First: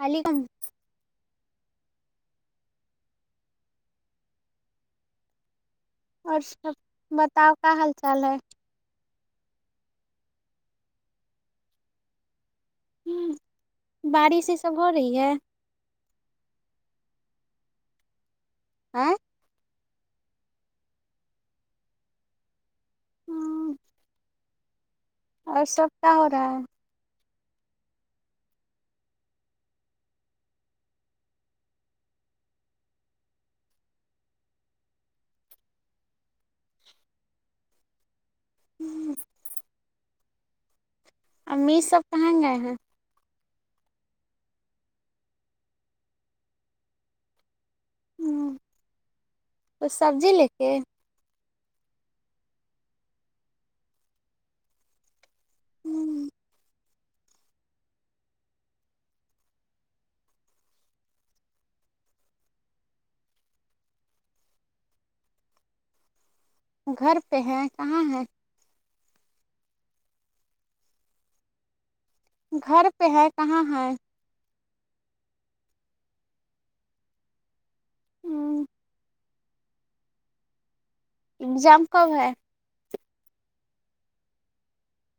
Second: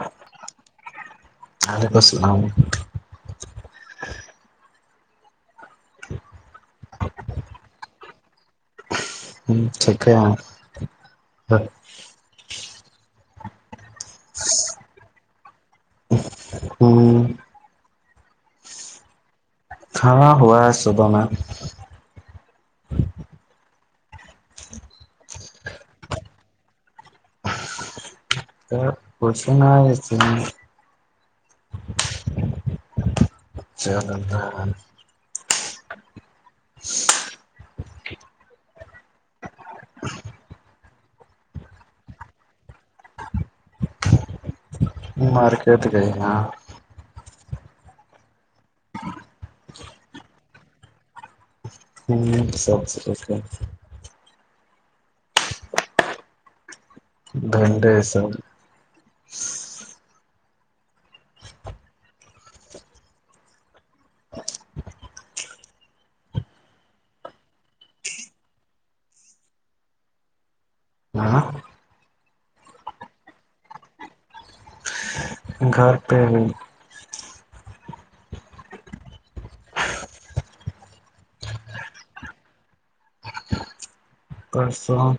علی گم وعلیکم السلام اور سب بتاؤ کا حال چال ہے ٹھیک ہے ہوں بارش یہ سب ہو رہی ہے ہوں آاں ہاں ہوا ہے صبح میں [unintelligible] اور سب کیا ہو رہا ہے پس [unintelligible] [unintelligible] میز سب کہیں گئے ہیں مارکیٹ کے ہوں توچ سبزی لے کے ہوں سب سے کچھ [unintelligible] [unintelligible] گھر پہ ہے کہاں ہیں ہاں گھر پہ ہے کہاں ہے گھر پہ بھی ہوں اگزام کب ہے پرسو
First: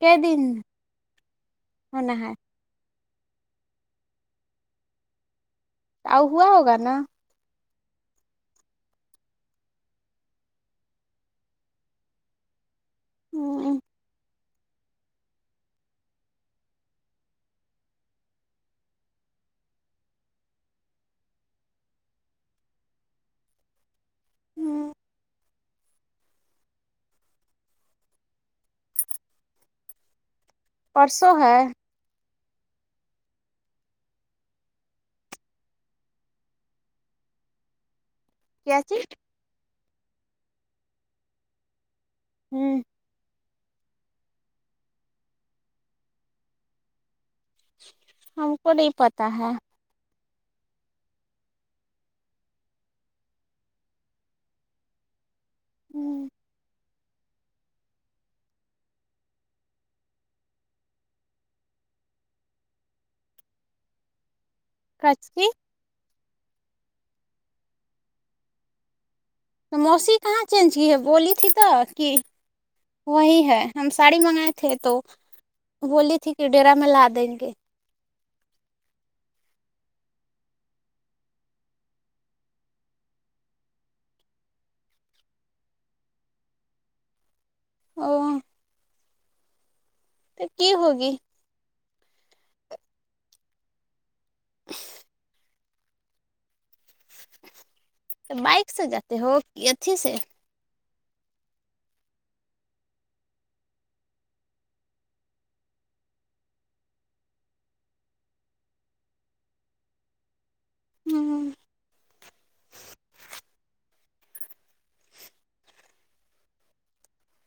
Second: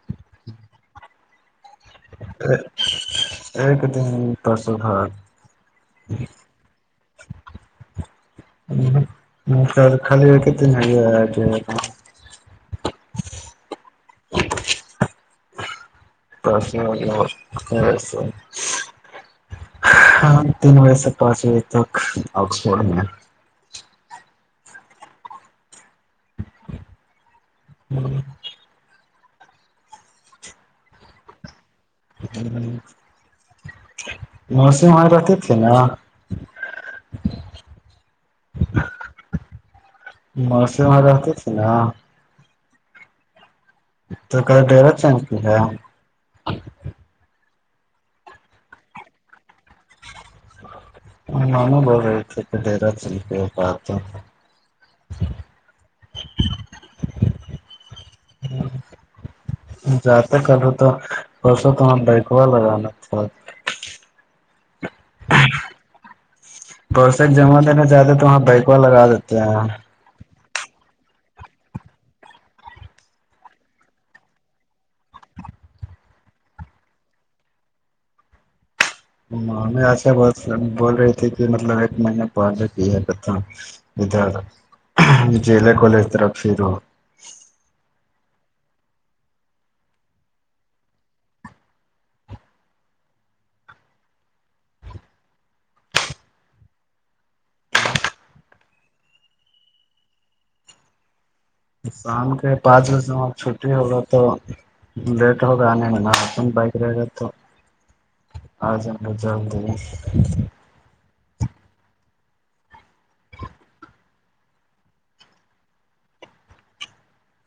ک دن ہونا ہے ایک ایک دن پسدھر اؤ ہوا ہوگا نا [unintelligible] خال کت [unintelligible] توسس تین بجے سے پانچ بجے تک آکسفورڈ میں ہوں [unintelligible] پرسوں ہے [unintelligible] نرسم و رہتے تھے نا کیا چیز موسماں رہتے تھے نا ہوں تو کل ڈرور چینج کی ہے ہم کو نہیں پتا ہے ہمو بول رہ تھے کہ ڈیرا کہ ہوں جاتات کرتے تو پرسوں تو بہکا لگانانا تھا کج کی پرسے جمع لینا چاہتے ہیں تو وہاں بیکوا لگا دیتے ہیں موسیی کہاں چینج کی ہے بولی تھی تو کہ وہی ہے ہم ساڑی منگائے تھے تو بولیلی تھی کہ ڈیرا میں لا دیں گے ہم میں اھا بات بول رہی تھی کہ مطلب ایک مہینے پہے کی ہے کت اھر جل کوول طرا فھر او کی ہوگی بائک سے جاتے ہو کہ اھی سے شام کے پانچ بجے میں آپ چھٹی ہوگو تو لیٹ ہوگا آنے میںن بائک رہے گا تو آ ج مج جان ہوں [inaudible]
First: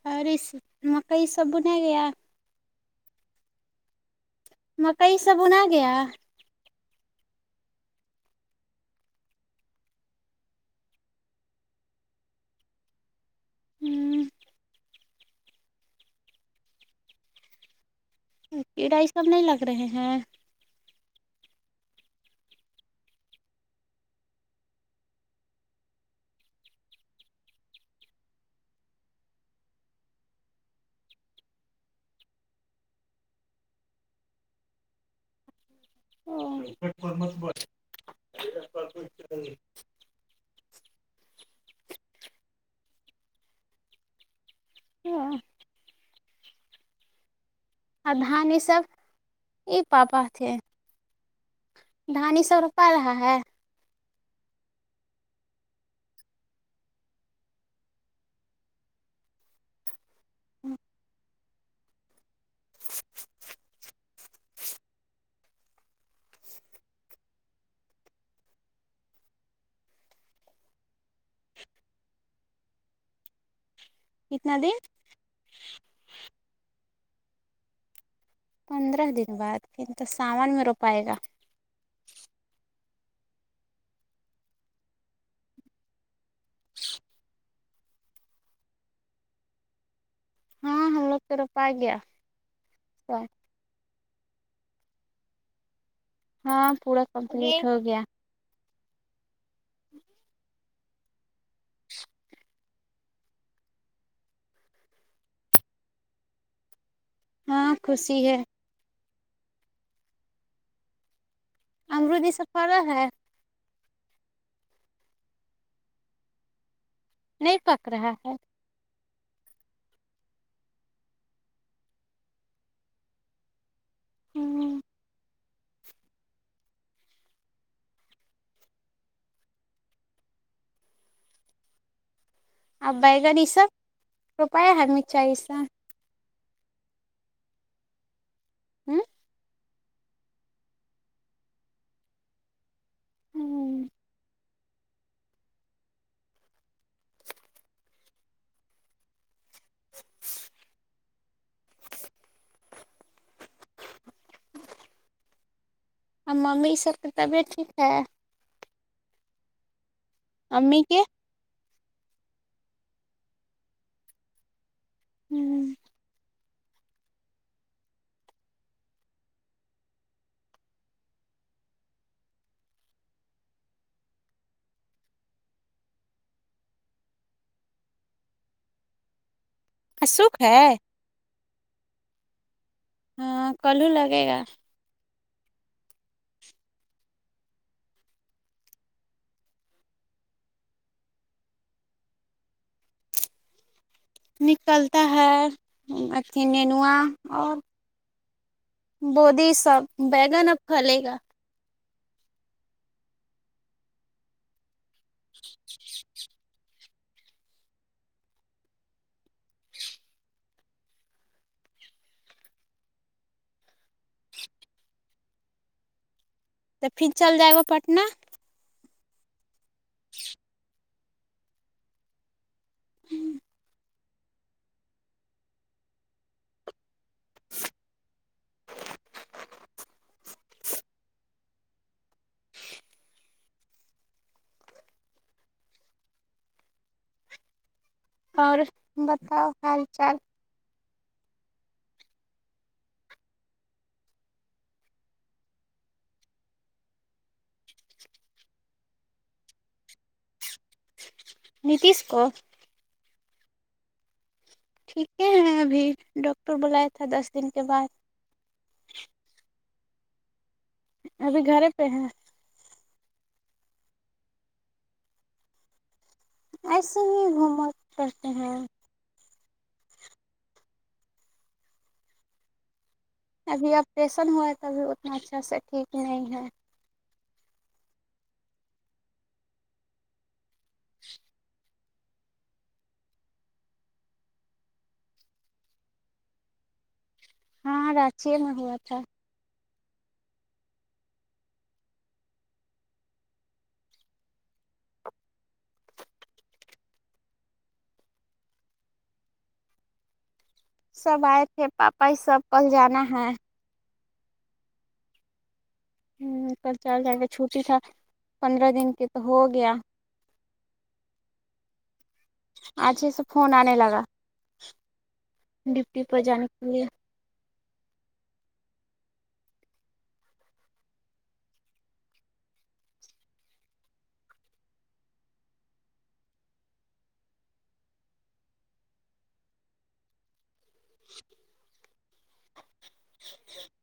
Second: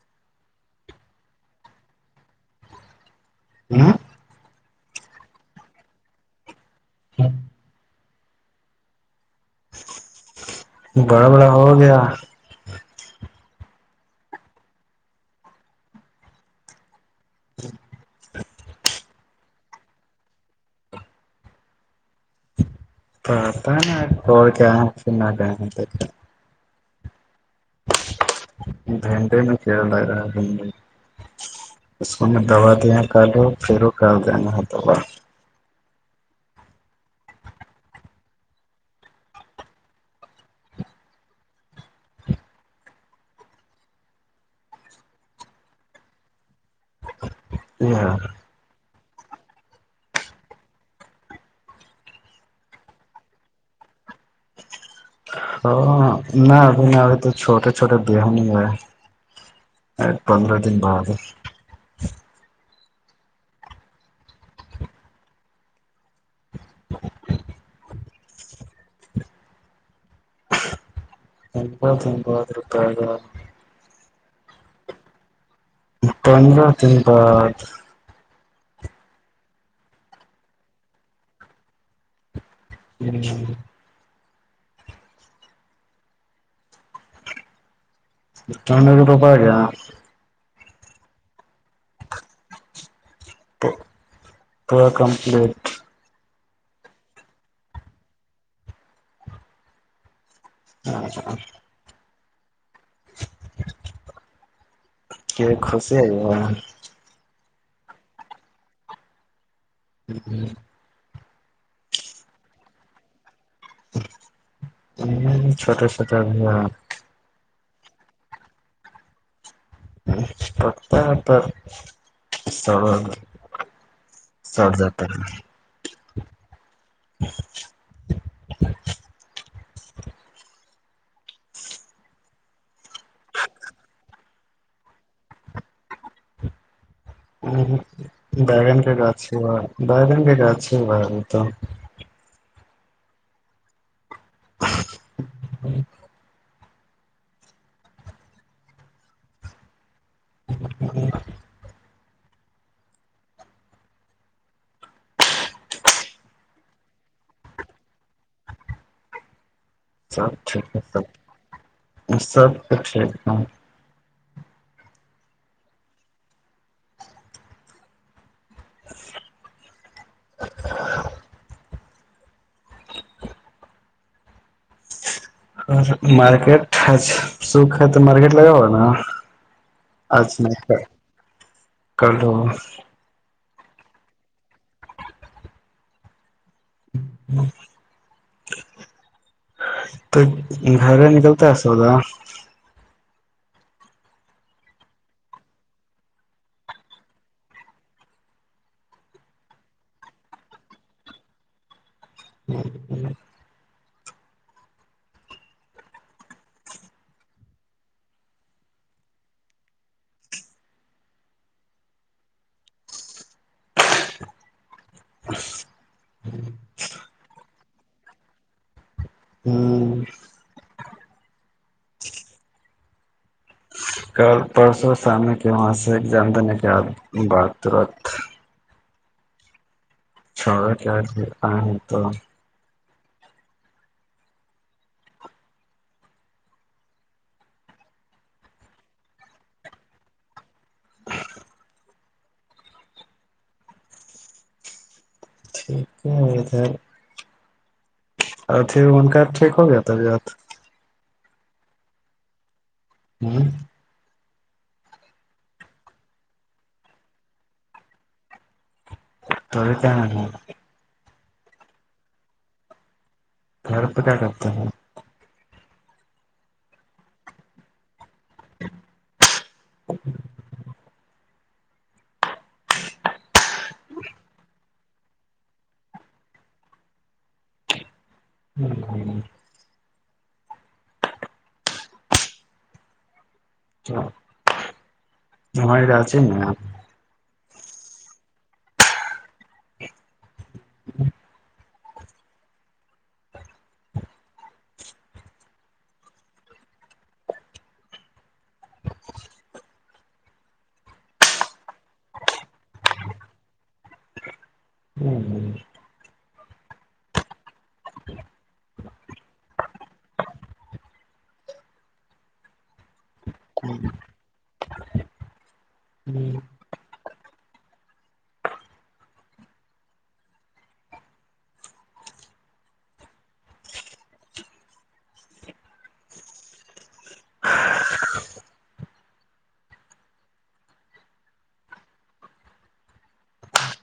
اور مکئی سب ن گےیا ہوں مکئی سب انا گیا ہاں بڑا بڑا ہو گیا ہوں جی کیڑائی سب نہیں لگ رہے ہیں پتا ہے توڑ کیا پھر نہ گھنٹے میں کھیل لگ رہا تمو اس کو میں دوا دیا کالو پھر وہ کال دینا ہے دوا ہاں فمت بے ہ ا دان یہ سب ایک پاپا تھے دھانی سب روپا رہا ہے ہ نہ ابھی ن ابھی تو چھوٹے چھوٹے بہن ہوئے ایک پندرہ دن بعد تن بہت تن بہترتا گا کتنا دیر تنا تنپا پندرہ دن بعد پھر تو سامان میں رو پائے گا ہی [inaudible] ات روپ گا ہاں ہم لوگ تو روپا گیا تو تو کمپلیٹ ہاں پورا کمپلیٹ ہو گیا ہ کہ خوشی ہےئی ہاں خوشی ہے ہ ہ امروودی سفارا ہے ہ چھوٹ چھوٹا ب نہیں پک رہا ہے پتامت استڑ سٹ جات ہے [unintelligible] اور بیگن یہ سب روپیہ ہمرمی چاہی سا بیگن کے ہ گاھا بیگن کے گاچ ہی با وہ تو ہوں ہ [inaudible] ہ ج ہ ممی اس سب کی طبیعت ٹھیک ہے سب ٹھیک ہے امی کے سب سب کچھ ایک دم ہوں اور مارکیٹ سکھ ہے تو مارکیٹ لگا ہوا نا اجھ سکھ میں ہے کلو ہاں کلو لگے گا ہوں تو گھر نکلتا ہے سوودا نکلتا ہے اھی ننوا اور بودی سب بیگن اب کھلے گا ہ [inaudible] ہ ت پھر چل جائے گا پٹنہ ہاں کل پرسوں سامنے کے وہاں سے ایگزام دینے کے بد باتات چھ چار تو اور بتاؤ حال چال ٹھیک ہے ہےدھر اور پھر ان کا ٹھیک ہو گیا تھاات نیتیش کو ہوں ٹھیکے ہیں ابھی ڈاکٹر بلایا تھا دس دن کے بعد توب کیا ابھی گھرے پہ ہے گھر پ کیا کرتا ہے ایسے بھی گھومو پتے ہیں [inaudible] ابھی آپریشن ہوا ہے تو ابھی اتنا اچھا سے ٹھیک نہیں ہے ہوں ہوں [inaudible] تو ہماری تو آچ نا ہاں راچیے میں ہوا تھا [unintelligible] سب آئے تھے پاپا ہی سب پل جانا ہے [unintelligible] ہ کل چار ج کے چھٹی تھا پندرہ دن کی تو ہو گیا آچھے سے فون آنے لگا ڈپٹی پر جانے کے لیے [inaudible] [unintelligible]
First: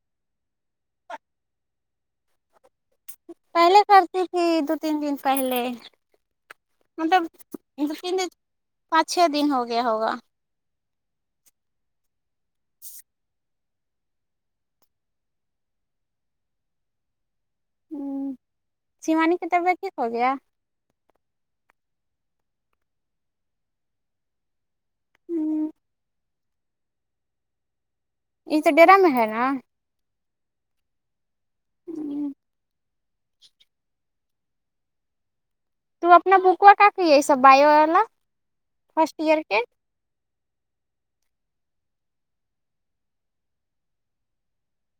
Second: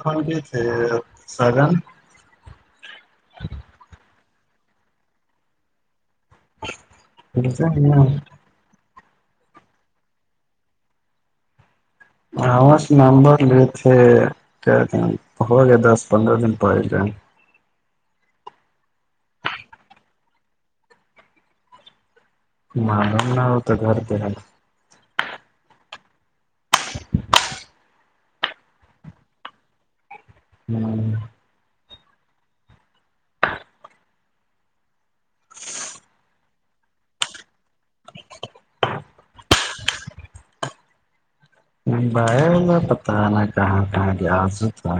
فن کی تھے سرن پہلے کرتی تھی دو تین دن پہلے مطلب دو تین دن پانچ چھ دن ہو گیا ہوگا ہ سے نمبر لی تھے کیاتے ہو گیا دس پندرہ دن پہ گئے ہوں سیوانی کتابہ ٹھیک ہو گیا معلم نہ ہو تو گھر پہ ہے ہوں یہ تو ڈرا میں ہے نا [inaudible] ہوں تو اپنا بکوا کا کہی ہے سب بائیو والا فرسٹ ایئر کے ب پتہ نا کہاں کہاں جیاازو تھا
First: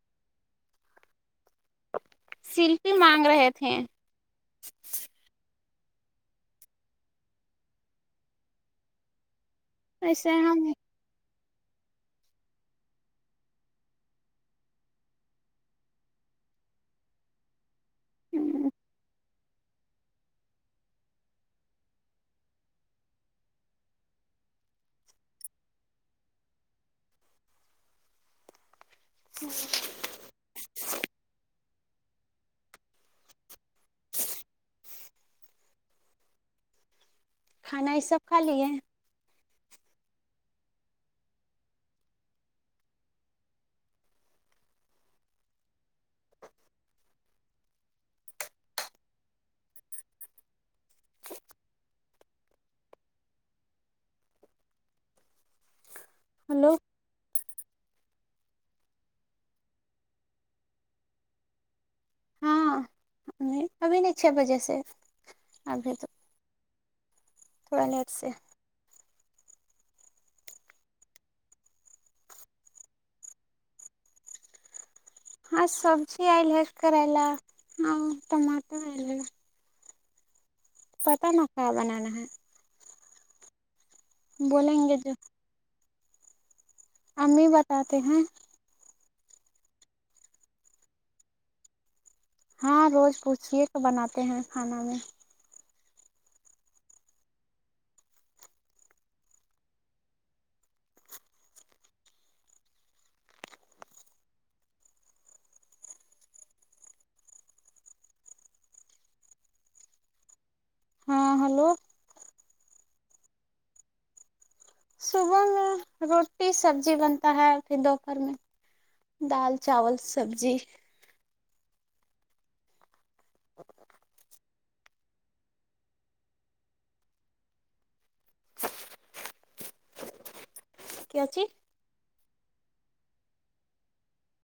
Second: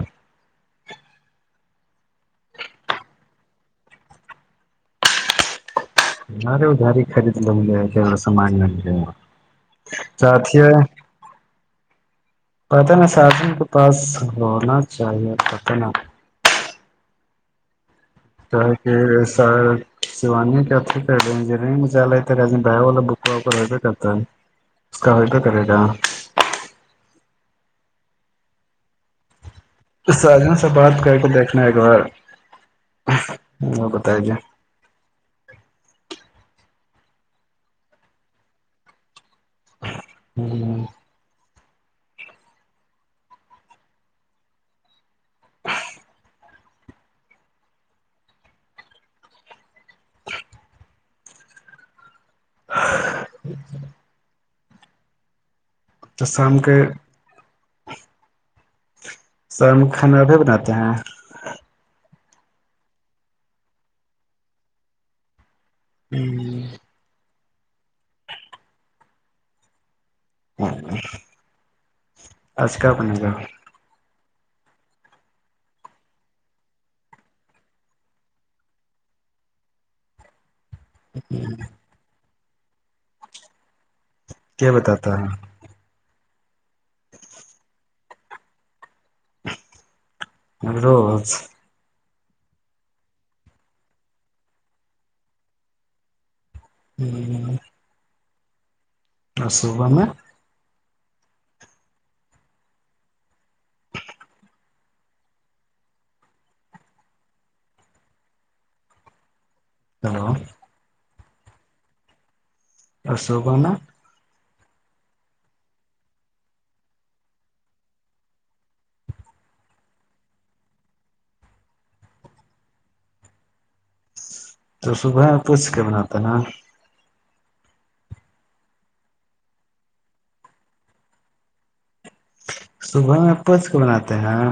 شلپی مانگ رہے تھے اارے اداری خرید ل مجے جا سمان لا ایسے چتی ہم ہے پتن سھن کے پاس ہونا چاہیے پت ن سیوانی اھی کر رہے م ب والا وہپر فدہ کرتا ہے اس کا حائدہ کرے گا [unintelligible] سادوں سے بات کر کے دیکھنا ایک بار وہ بتائی گے کھانا یہ سب کھا لی ہے ہوں ہ [unintelligible] تو سام ہلو کے سر میں کھانا ابھی بناتے ہیں ہاں ا ابھی نہیں چھ بجے سے ابھی تو تھڑ سے ہ آج ک اپنا جاؤ ہاں سبزی آئل ہے کرا ل ہاں ٹماٹو آئل پتا مکھا بنا نہ کیا بولیں گے جو بتاتا ہے امی بتاتے ہیں روز ہاں روز پوچے کہ بناتے ہیں کھانا میں [inaudible] اور صبح میں ہلو ہاں ہلو اور شوگنا صبح میں روٹی سبزی بنتا ہے پھر دوپہر میں دال چاول سبزی [inaudible] تو صبح پوچھ کے بناتا نا [inaudible] [inaudible] صبح میںپس کے بناتے ہیں